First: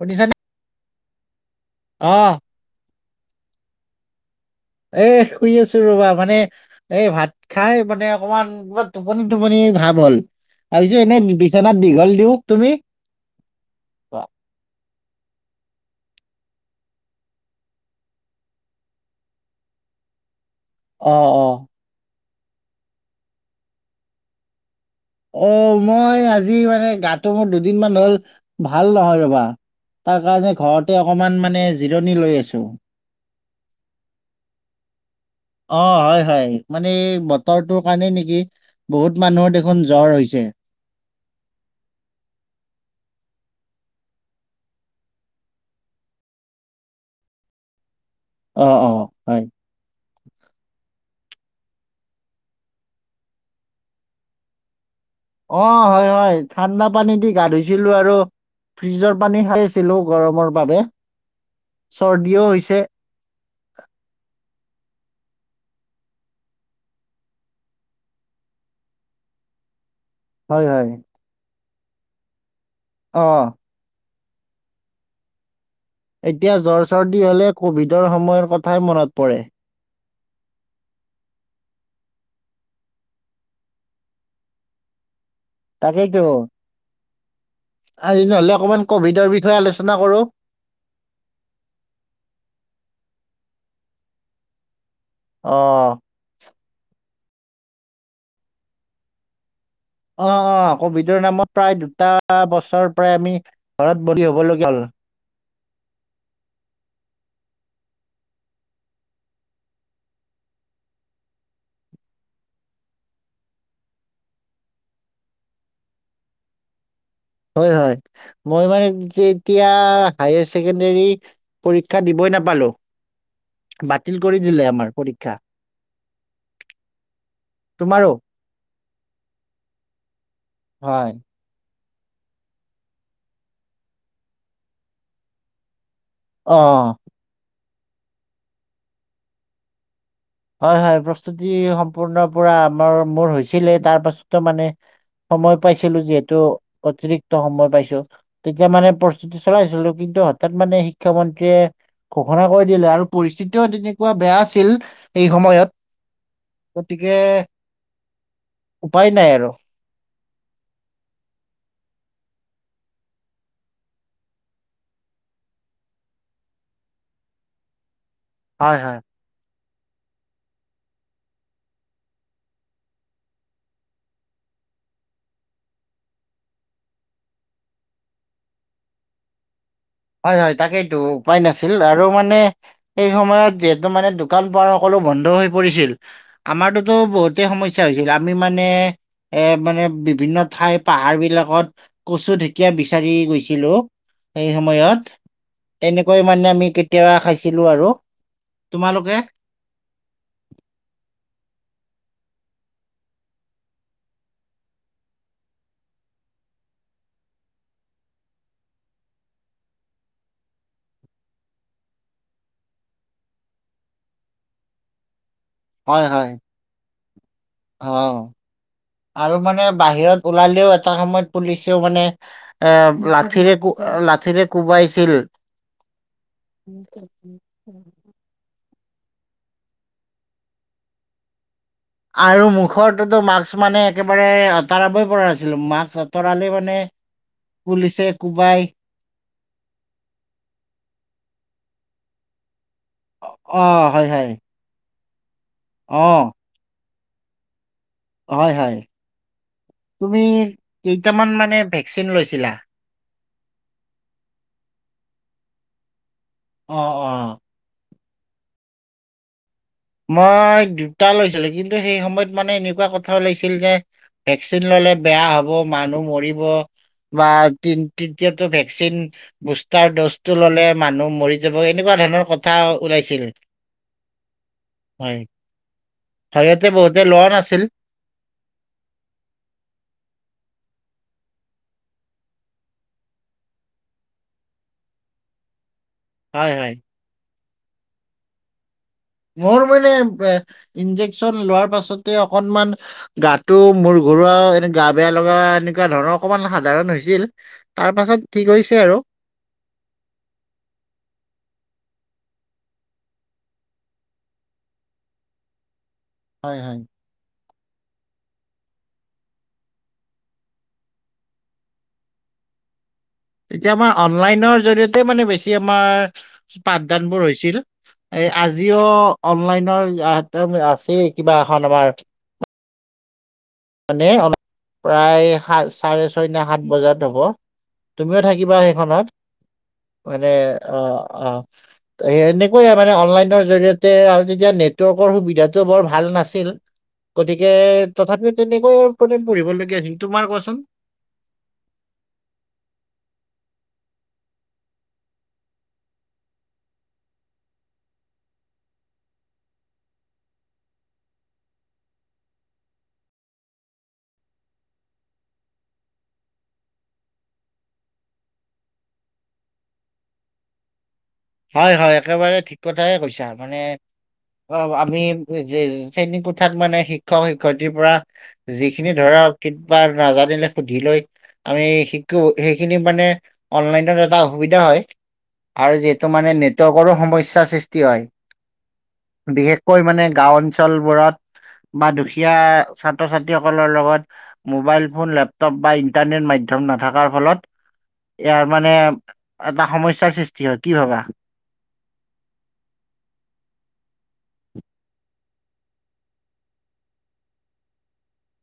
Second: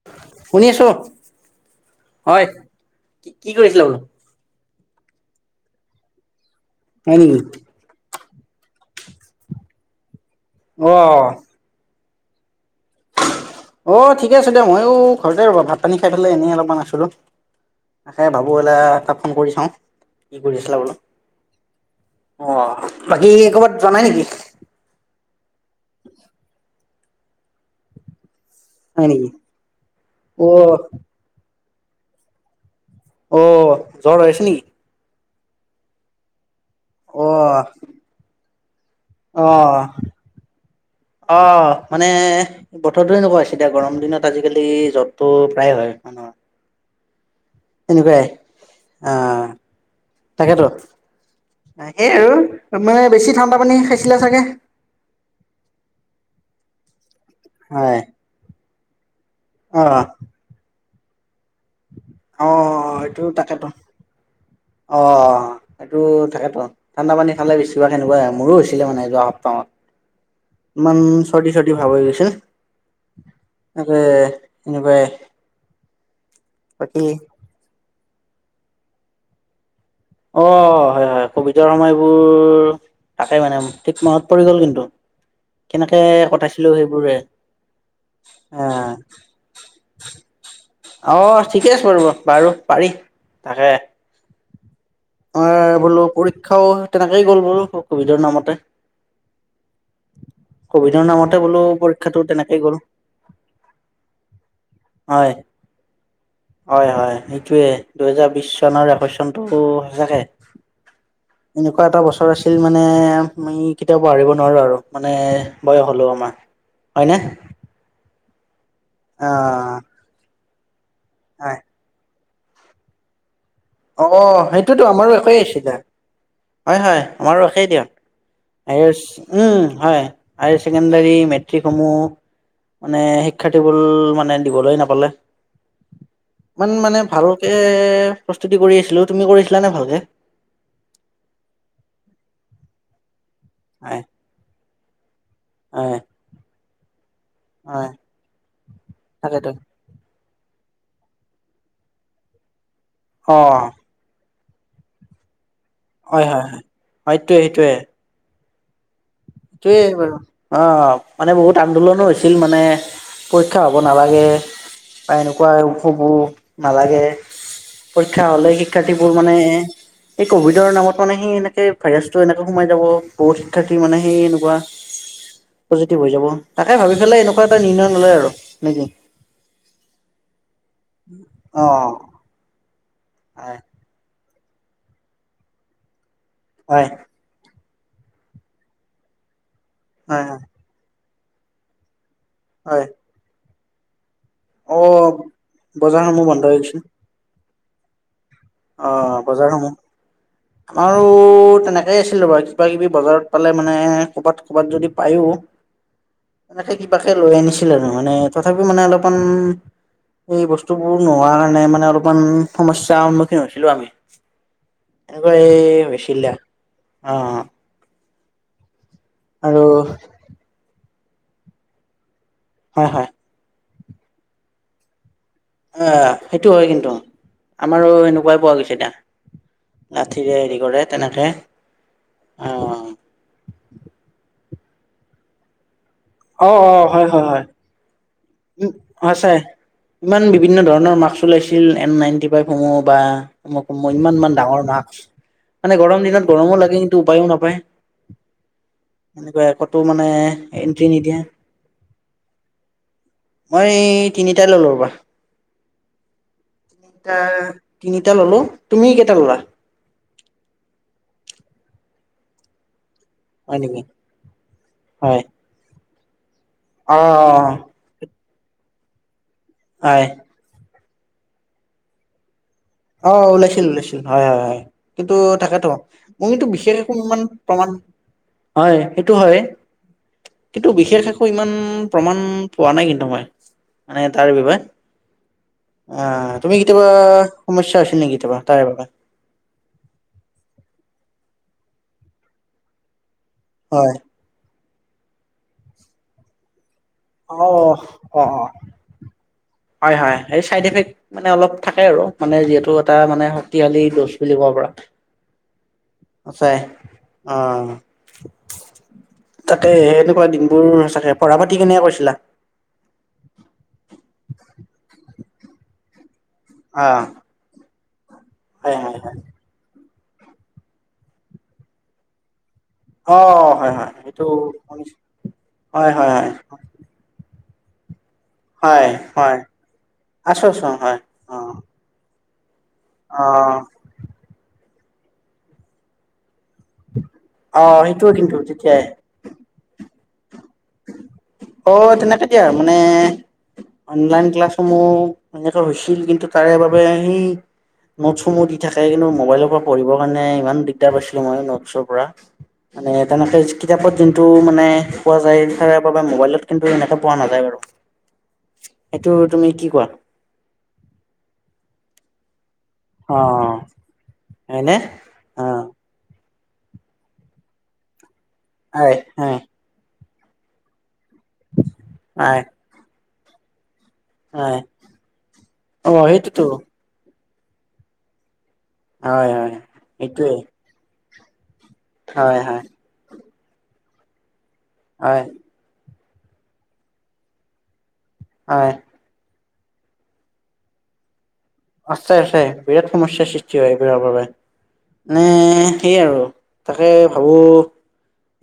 শুনিছানে শুনি আছো অ হয় কি কৰিছিলা বোলো এ শুই আছো ৰবা মানে এ হয় ভাত নেকি? খাই মানে অকমান টোপনি টোপনি ভাৱ হ'ল তাৰপিছত অ'। এনেই বিছনাত দীঘল দিলোঁ। তুমি? অ ঠিকেই আছে দে ময়ো ঘৰতে ৰ'বা ভাত পানী খাই পেলাই এনেই অলপমান আছিলোঁ। তাকে ভাবোঁ এলা এটা ফোন কৰি চাওঁ কি কৰি আছিলা বুলি। অ অ। অ বাকী কৰ'বাত জোৱা নাই নেকি? অ মই আজি মানে গাটো মোৰ দুদিনমান হ'ল ভাল হয় নহয় নেকি? ৰবা তাৰ কাৰণে অ' ঘৰতে অকমান মানে জিৰণি লৈ আছোঁ। অ জ্বৰ হৈছে নেকি? অ হয় হয় মানে এই অ' বতৰটোৰ কাৰণে নেকি বহুত মানুহৰ অ' দেখোন জ্বৰ হৈছে। অ মানে বতৰটোৱে এনেকুৱা হৈছে এতিয়া গৰম দিনত আজিকালি য'ত টো প্ৰায়ে হয় নহয়। এনেকুৱাই। অ অ। অ হয় তাকেইতো। এই আৰু মানে বেছি ঠাণ্ডা পানী খাইছিলে ছাগে? অ হয় হয় ঠাণ্ডা পানী দি গা ধুইছিলোঁ হয় আৰু ফ্ৰিজৰ পানী খাই অ আছিলোঁ গৰমৰ বাবে। চৰ্দিও অ হৈছে অ এইটো তাকেতো। অঁ। সেইটো থাকেতো ঠাণ্ডা পানী খালে বেছিভাগ তেনেকুৱা হয় মোৰো হৈছিলে মানে যোৱা সপ্তাহত। হয় হয় ইমান চৰ্দি চৰ্দি ভাব হৈ গৈছিল। অৱ। তাকে এনেকুৱাই। এতিয়া জ্বৰ বাকী চৰ্দি হ'লে কভিডৰ সময়ৰ কথাই মনত পৰে। অৱ হয় হয় কভিডৰ সময়বোৰ তাকে মানে ঠিক মাহত পৰি গ'ল কিন্তু কেনেকে তাকেইতো কটাইছিলো সেইবোৰে। আজি নহ'লে অ অকমান কভিডৰ বিষয়ে আলোচনা কৰোঁ। অৱ ঠিকে আছে বাৰু, বাৰু পাৰি তাকে। অ বোলো পৰীক্ষাও তেনেকেই গ'ল বোলো কভিডৰ নামতে। অৱ অৱ কভিডৰ নামতে নামত বোলো প্ৰায় দুটা পৰীক্ষাটো তেনেকেই গ'ল বছৰ প্ৰায় আমি ঘৰত বন্দী হ'বলগীয়া হ'ল। হয়, হয় হয় সেইটোৱে দুহেজাৰ বিশ চনৰ একৈছ চনটো সঁচাকে। এনেকুৱা এটা বছৰ আছিল মানে আম মই কেতিয়াও পাহৰিব নোৱাৰোঁ আৰু মানে বয়স হলো আমাৰ। হয়নে? হয় হয়, মই মানে যে অ এতিয়া হায়ষ্ট ছেকেণ্ডাৰী হয় পৰীক্ষা দিবই নাপালো। বাতিল অ কৰি দিলে সেইটোতো আমাৰ আমাৰো পৰীক্ষা। একেই আছিলে হয় হয় আমাৰো একেই দিয়া, তোমাৰো হায়াচ উম হাই ছেকেণ্ডাৰী হয় মেট্ৰিক মেট্ৰিকসমূহ মানে শিক্ষাৰ্থী বোৰে মানে দিবলৈ নাপালে। অ ইমান মানে ভালকে প্ৰস্তুতি কৰি আছিলোঁ। তুমি কৰিছিলা নে ভালকে? হয় হয় প্ৰস্তুতি সম্পূৰ্ণ পুৰা আমাৰ মোৰ হৈছিলে তাৰ হয় পাছতো মানে সময় হয় পাইছিলোঁ যিহেতু অতিৰিক্ত সময় হয় পাইছোঁ তেতিয়া মানে প্ৰস্তুতি তাকেতো চলাইছিলো কিন্তু হঠাৎ মানে শি মুখ্যমন্ত্ৰীয়ে ঘোষণা কৰি দিলে আৰু অ পৰিস্থিতিও তেনেকুৱা বেয়া আছিল সেই সময়ত। হয় হয় হয় গতিকে, সেইটোৱে সেইটোৱে উপায় নাই আৰু সেইটো এ বাৰু, আ মানে বহুত আন্দোলনো হৈছিল মানে। পৰীক্ষা হ'ব নালাগে বা এনেকুৱা উপো নালাগে। পৰীক্ষা হ'লে হয় হয় শিক্ষাৰ্থীবোৰ মানে এই কভিডৰ নামত মানে সি এনেকে ভাইৰাছ টো এনেকে সোমাই যাব বহু শিক্ষাৰ্থী মানে সেই এনেকুৱা। পজিটিভ হৈ যাব তাকে ভাবি পেলাই এনেকুৱা এটা নিৰ্ণয় ললে আৰু নেকি। হয় হয় তাকেইটো উপায় অ নাছিল আৰু মানে এইেই সময়ত হয় টো মানে দোকান পাৰ সকলো বন্ধ হৈ পৰিছিল হয় আমাৰতোতো বহুত বহুতে সমস্যা হৈছিল আমি মানে এ মানে হয় বিভিন্ন হয় ঠাইত পাহাৰ বিলাকত কচু ঢেকীয়া হয় বিচাৰি গৈছিলো। সেই অ সময়ত তেনেকৈ বজাৰসমূহ বন্ধ মানে হৈ আমি গৈছে কেতিয়াবা খাইছিলো আৰু তোমালোকে অৱ বজাৰসমূহ আমাৰো তেনেকেই আছিল বাৰু কিবা কিবি বজাৰত পালে মানে কৰ'বাত ক'ৰবাত যদি পায়ো। এনেকে কিবাকে লৈ আনিছিল আৰু মানে তথাপিও মানে অলপমান। এই বস্তুবোৰ নোহোৱা কাৰণে মানে অলপমান সমস্যা সন্মুখীন হৈছিলো আমি এনেকুৱা, এই হৈছিল অৱ অৱ। অৱ আৰু মানে বাহিৰত ওলালেও এটা সময়ত পুলিছেও মানে হয় হয় এ লাঠিৰে লাঠিৰে কোবাইছিল। এৱ সেইটো হয় কিন্তু। আমাৰো এনেকুৱাই পোৱা গৈছে না, লাঠিৰে হেৰি কৰে তেনেকে। আৰু অ'। মুখৰটোতো মাক্স মানে একেবাৰে আঁতৰাবই পৰা নাছিলো মাৰ্ক্স অঁ অঁ, হয় হয় হয়। পুলিছে কোবাই। অঁ সচাঁই, ইমান বিভিন্ন ধৰণৰ মাক্স ওলাইছিল, এন নাইনটি- বা অ হয় হয় ইমানমান ডাঙৰ মাক্স মানে গৰম অ দিনত গৰমো লাগে কি- টো উপায়ো নাপায়, হয় হয় এনেকৈ আকৌ তোৰ মানে তুমি এণ্ট্ৰি নিদিয়ে। কেইটামান মানে ভেকচিন লৈছিলা? মই তিনিটাই ললো ৰবা অ অ তিনিটা। তিনিটা ল'লোঁ, তুমি কেইটা ল'লা? মই দুটা লৈছিলো। কিন্তু সেই সময়ত মানে এনেকুৱা কথা- ওলাইছিল হয় যে নেকি ভেকচিন ললে হয় বেয়া হব, মানুহ মৰিব অ বা তি- তৃতীটো ভেকচিন বুষ্টাৰ হয় ড'জটো ললে মানুহ মৰি যাব, এনেকুৱা ধৰণৰ কথা। অঁ ওলাইছিল ওলাইছিল হয় হয় হয়। কিন্তু হয় তাকেতো মইটো হয়তে বিশেষ একো বহুতে ইমান লোৱা নাছিল প্ৰমাণ, হয় সেইটো হয়। কিন্তু বিশেষ একো ইমান প্ৰমাণ পোৱা নাই কিন্তু মই। মানে তাৰ বিষয়। আহ হয় তুমি হয় কেতিয়াবা সমস্যা আছিল নেকি কেতিয়াবা তাৰে বাবে? মোৰ মানে ইনজেকচন লোৱাৰ পাছতে অকনমান গাত- টো হয়। মোৰ ঘৰুৱা আৰু এনে গা বেয়া লগা এনেকুৱা ধৰণৰ অকনমান সাধাৰণ হৈ- ছিল, অ তাৰ অ অ পাছত ঠিক হৈছে আৰু। হয় হয়, এই চাইড এফেক্ট- মানে অলপ থাকে আৰু। মানে যিহেতু এটা মানে শক্তিশালী ড'জ বুলি ক'ব পৰা। আছে। হয় হয়। অঁ, তাতে এনেকুৱা দিনবোৰ চাগে পঢ়া পাতি কেনেকে কৰিছে? লা- তেতিয়া আমাৰ অনলাইনৰ জৰিয়তে মানে বেছি আমাৰ অ পাঠদানবোৰ হৈছিল। এই হয় আজিও হয় হয় অনলাইনৰ আছে কিবা এখন আমাৰ। অঁ, হয়। হয় মানে সেইটো অলপ হয় প্ৰায় সাত, হয় চাৰে ছয়, হয় ন সাত বজাত হ'ব, তুমিও থাকি- বা হয় সেইখনত হয় মানে আছো আছো হয় অঁ অ অঁ। এনেকৈয়ে মানে অ অনলাইনৰ জৰিয়তে আৰু তেতিয়া নেটৱৰ্কৰ সুবিধাতটো বৰ ভাল নাছিল। গতিকে অ সেইটোৱে তথাপিও কিন্তু তেনেকৈ তেতিয়াই প পঢ়িবলগীয়া হৈছিল। তোমাৰ কোৱাচোন? অঁ তেনেকে দিয়ে আৰু মানে- অনলাইন ক্লাছসমূহ এনেকুৱা হৈছিল। কিন্তু তাৰে বাবে সেই- নোটছসমূহ দি থাকে, কিন্তু মোবাইলৰ পৰা পঢ়িবৰ কাৰণে ইমান দিগদাৰ পাইছিলো, মই নোটছৰ পৰা। মানে তেনেকৈ কিতাপত যোনটো মানে পোৱা যায়। বাবে মোবাইলত কিন্তু এনেকা পোৱা নাযায় বাৰু। সেইটো তুমি কি কোৱা? হয় হয় একেবাৰে ঠিক কথাই অ কৈছা, মানে অ হয়নে আমি- অ শ্ৰেণী কোঠাত মানে শিক্ষক শিক্ষয়িত্ৰী পৰা যিখিনি হয় ধৰা- হয় বা নাজানিলে সুধি লৈ আমি শিকো, হয় সেইখিনি মানে অনলাইনত- এটা অসুবিধা হয় আৰু অ যি- সেইটোতো সকলো সমস্যা সৃষ্টি হয়, হয় হয় বিশেষকৈ মানে সেইটোৱে গাওঁ অঞ্চলত। অঞ্চলবোৰত বা দুখীয়া হয় হয় ছাত্ৰ ছাত্ৰীসকলৰ লগত- মোবাইল ফোন, হয় লেপটপ বা ইণ্টাৰনেট মাধ্যম নাথকাৰ ফলত ইয়াৰ হয় মানে- এটা সমস্যাৰ সৃষ্টি হয়, কি ভাবা? আছে আছে, বিৰাট সমস্যাৰ সৃষ্টি হয় এইবোৰৰ বাবে। নে সেই আৰু তাকে ভাবো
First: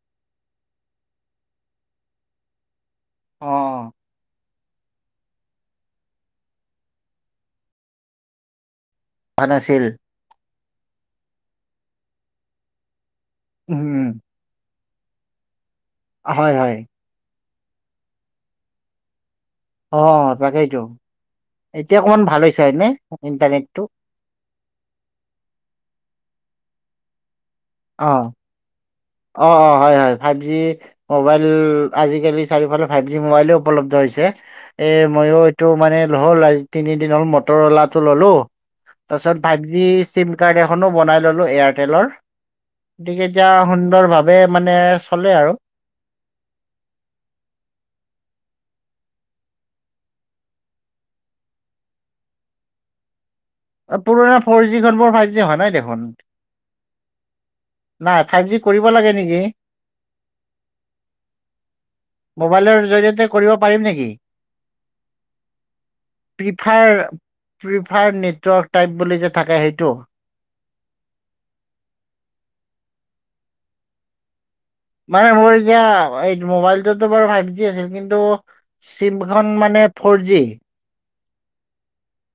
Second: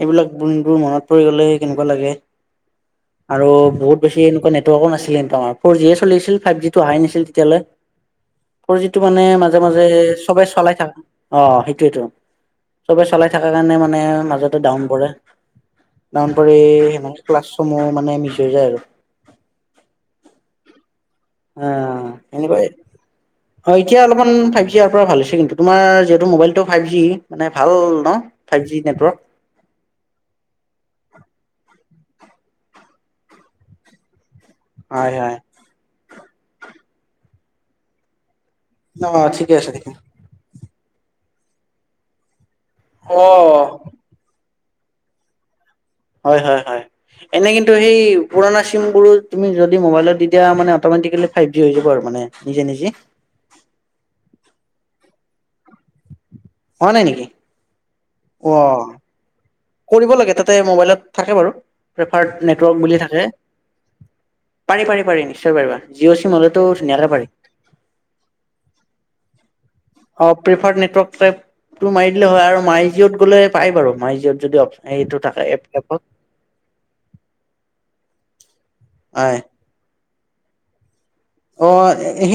এইবিলাক দিনবোৰ মনত পৰি গ'লে কেনেকোৱা লাগে আৰু অ', বহুত বেছি এনেকোৱা নেটৱৰ্কো নাছিলে কিন্তু আমাৰ ফৰজিয়ে চলি আছিল ফাইভ জিটো অহাই নছিল তেতিয়ালৈ ফৰজিটো মানে হোৱা মাজে মাজে নাছিল চবে চলাই থাক অ সেইটোৱেটো চবে চলাই থকাৰ কাৰণে উম, মানে মাজতে ডাউন পৰে ডাউন হয়, পৰি হয় সেনেকে ক্লাছসমূহ মানে মিছ হৈ যায় আৰু অ তাকেইতো অ এতিয়া অকণমান ভাল হৈছেনে হয়নে ইণ্টাৰনেটটো অকমান ফাইভ জি অহাৰ পৰা ভাল হৈছে কিন্তু তোমাৰ যিহেতু মোবাইলটো ফাইভ জি মানে ভাল ন অ', ফাইভ জি নেটৱৰ্ক অ অ হয় হয় ফাইভ জি মোবাইল আজিকালি চাৰিওফালে ফাইভ জি মোবাইলে উপলব্ধ হৈছে এ হয় হয় মইয়ো এইটো মানে নহ'ল আজি তিনিদিন হ'ল মটৰ অলাটো ললো অ তাছত ঠিকে ফাইভ আছে জি ঠিকে চিম কাৰ্ড এখনো বনাই ললো এয়াৰটেলৰ গতিকে এতিয়া অ সুন্দৰ ভাৱে মানে চলে আৰু হয় হয় হয় এনে কিন্তু সেই পুৰণা চিম বোৰো তুমি যদি মোবাইলত দি দিয়া মানে অটমেটিকেলি ফাইভ জি হৈ যাব আৰু মানে নিজে নিজে অ পুৰণা ফ'ৰ জিখন মোৰ ফাইভ জি হোৱা নাই দেখোন হোৱা নাই নেকি? নাই ফাইভ অ' জি কৰিব লাগে নেকি কৰিব লাগে তাতে মোবাইলত থাকে বাৰু প্ৰেফাৰ্ড নেটৱৰ্ক বুলি থাকে ত পাৰিম নেকি পাৰি পাৰি পাৰি নিশ্চয় পাৰিবা জিঅ' চিম হ'লেতো ধুনীয়াকৈ পাৰি প্ৰিফাৰ্ড নেটৱৰ্ক টাইপ বুলি যে থাকে সেইটো অ প্ৰিফাৰ নেটৱৰ্ক টাইপটো মাৰি দিলে হয় আৰু মাই জিঅ'ত গ'লে পাই বাৰু মাই জিঅ'ত যদি অপ মানে মোৰ এতিয়া এই মবাইল টো বাৰু ফাইভ জি আছিল কিন্তু চিম হয়। খন মানে ফৰ জি অ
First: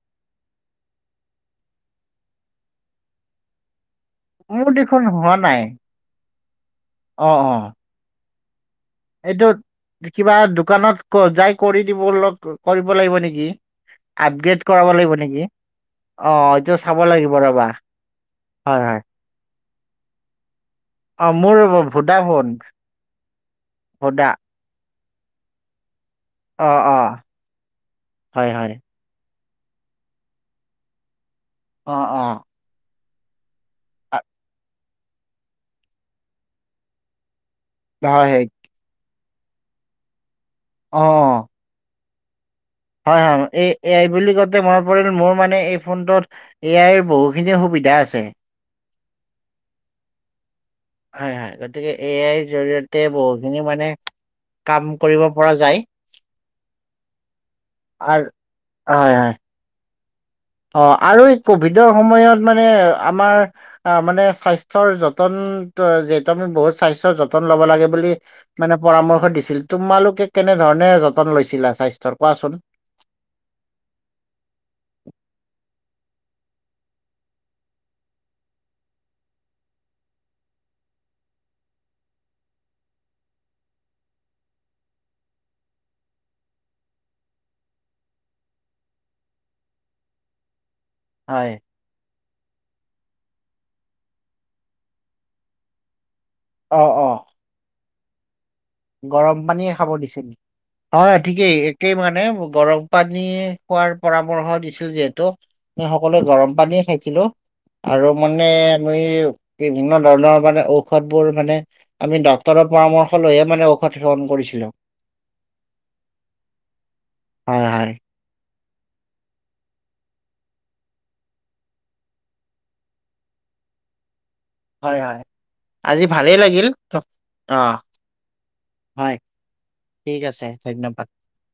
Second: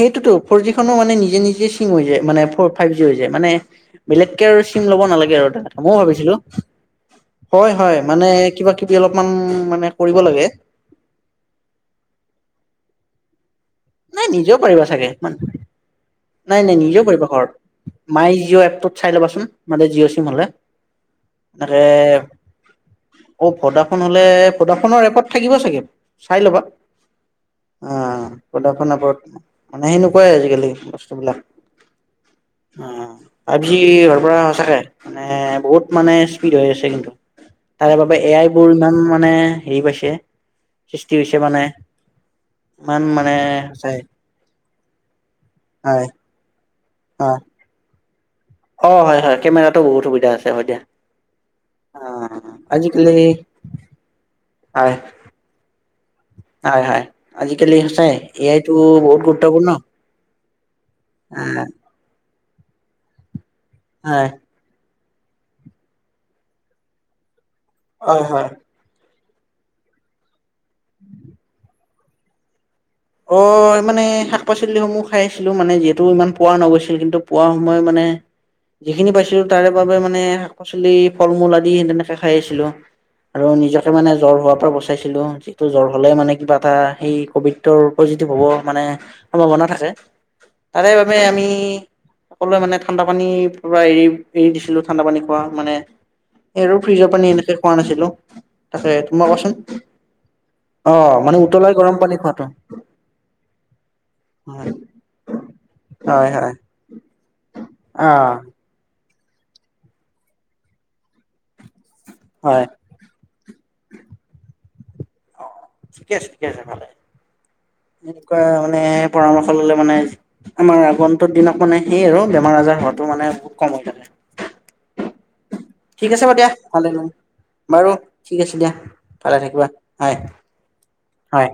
সেইটোতো ফৰ জি খনো মানে নিজে নিজে চিম হৈ যায় মানে ফ ফাইভ জি হৈ যায় মানে বেলেগকে আৰু মোৰ চিম ল'ব দেখোন হোৱা নালাগে আৰু এটা নাই কথা ময়ো ভাবিছিলো অ অ হয় হয় মানে কিবা কি অলপমান এইটো মানে কৰিব কিবা লাগে দোকানত ক যাই কৰি দিব লগ কৰিব লাগিব নেকি নাই নিজেও আপগ্ৰেড কৰাব পাৰিবা লাগিব চাগে ইমান নেকি অ নাই এইটো নাই চাব নিজেও কৰিব লাগিব ৰবা ঘৰত মাই জিঅ' হয় হয় এপটোত চাই ল'বাচোন মানে জিঅ' চিম হ'লে অ মোৰ এনেকে ভদাফন অ ভদাফোন হলে ভদাফোনৰ এপত থাকিব চাগে চাই লবা অ অ অ হয় হয় ৰত মানে সেনেকোৱাই আজিকালি বস্তুবিলাক অ অ অ আজি ঘৰ পৰা সঁচাকে মানে বহুত মানে স্পীড হৈ আছে কিন্তু তাৰে বাবে হয় এ হয় আই বোৰ ইমান মা নে হেৰি পাইছে অ সৃষ্টি হৈছে মানে ই অ এই এ আই বুলি কওঁতে মনত পৰিল মোৰ মানে এই হয় ফোনটোত এ আইৰ অ বহুখিনিয়ে সুবিধা আছে অ হয় হয় কেমেৰাতো বহুত সুবিধা আছে হয় দিয়া হয় হয় গতিকে অ এ আইৰ জৰিয়তে আজিকালি বহুখিনি মানে কাম হয় কৰিব পৰা যায় হয় হয়। আজিকালি সচাই আৰু এয়াইতটো হয় বহুত হয় গুৰুত্বপূৰ্ণ। অ আৰু এই আহ কভিডৰ সময়ত মানে আমাৰ মানে হয় স্বাস্থ স্বাসৰ যতন যিহেতু, আমি বহুত স্বাস্থ্যৰ যতন ল'ব লাগে বুলি হয় হয় মানে পৰামৰ্শ দিছিল। তোমালোকে কেনেধৰণে যতন লৈছিলা স্বাস্থ্যৰ কোৱাচোন? অ মানে শাক পাচলিসমূহ খাই আছিলোঁ, মানে যিহেতু ইমান পোৱা নগৈছিল কিন্তু, পোৱা সময় মানে যিখিনি পাইছিলো তাৰে বাবে মানে শাক পাচলি, ফল মূল আদি সেনেকে খাই খাই আছিলো। আৰু নিজকে মানে জ্বৰ হোৱাৰ পৰা বচাইছিলো, যিটো জ্বৰ হ'লে মানে কিবা এটা সেই কভিড পজিটিভ হ'ব মানে সম্ভাৱনা থাকে, তাৰে বাবে আমি হয় সকলোৱে মানে ঠাণ্ডা পানীৰ পোৰা এৰি এৰি দিছিলো, ঠাণ্ডা পানী খোৱা মানে এইৰ অ অ ফ্ৰিজৰ পানী এনেকে খোৱা নাছিলো। গৰম পানীয়ে খাব দিছিল। অ হয় মানে ঠিকেই উতলাই একেই গৰম পানী মানে খোৱাটো গৰম পানী খোৱাৰ পৰামৰ্শ হয় দিছিল যিহেতু, সকলোৱে হয় গৰম হয় পানীয়ে খাইছিলো, আৰু অ মানে মই বিভিন্ন ধৰণৰ মানে ঔষধ বোৰ মানে আমি হয় ডাক্ক্তৰৰ পৰামৰ্শ লৈয়ে মানে ঔষধ সেৱন কৰিছিলোঁ। ঠিকে আছে ঠিকে আছে ভালে। হয় হয় এনেকুৱা মানে পৰামৰ্শ ললে মানে আমাৰ আগন্তুুৰ দিনত মানে সেইয়ে আৰু বেমাৰ আজাৰ হোৱাতটো মানে বহুত কম হৈ থাকে। হয় হয়। আজি ঠিক আছে বাৰু ভালেই দিয়া, ভাল লাগিল অ মোৰ। বাৰু ঠিক আছে দিয়া, হয় ভালে থাকিবা, হয় ঠিক আছে ধন্যবাদ হয়।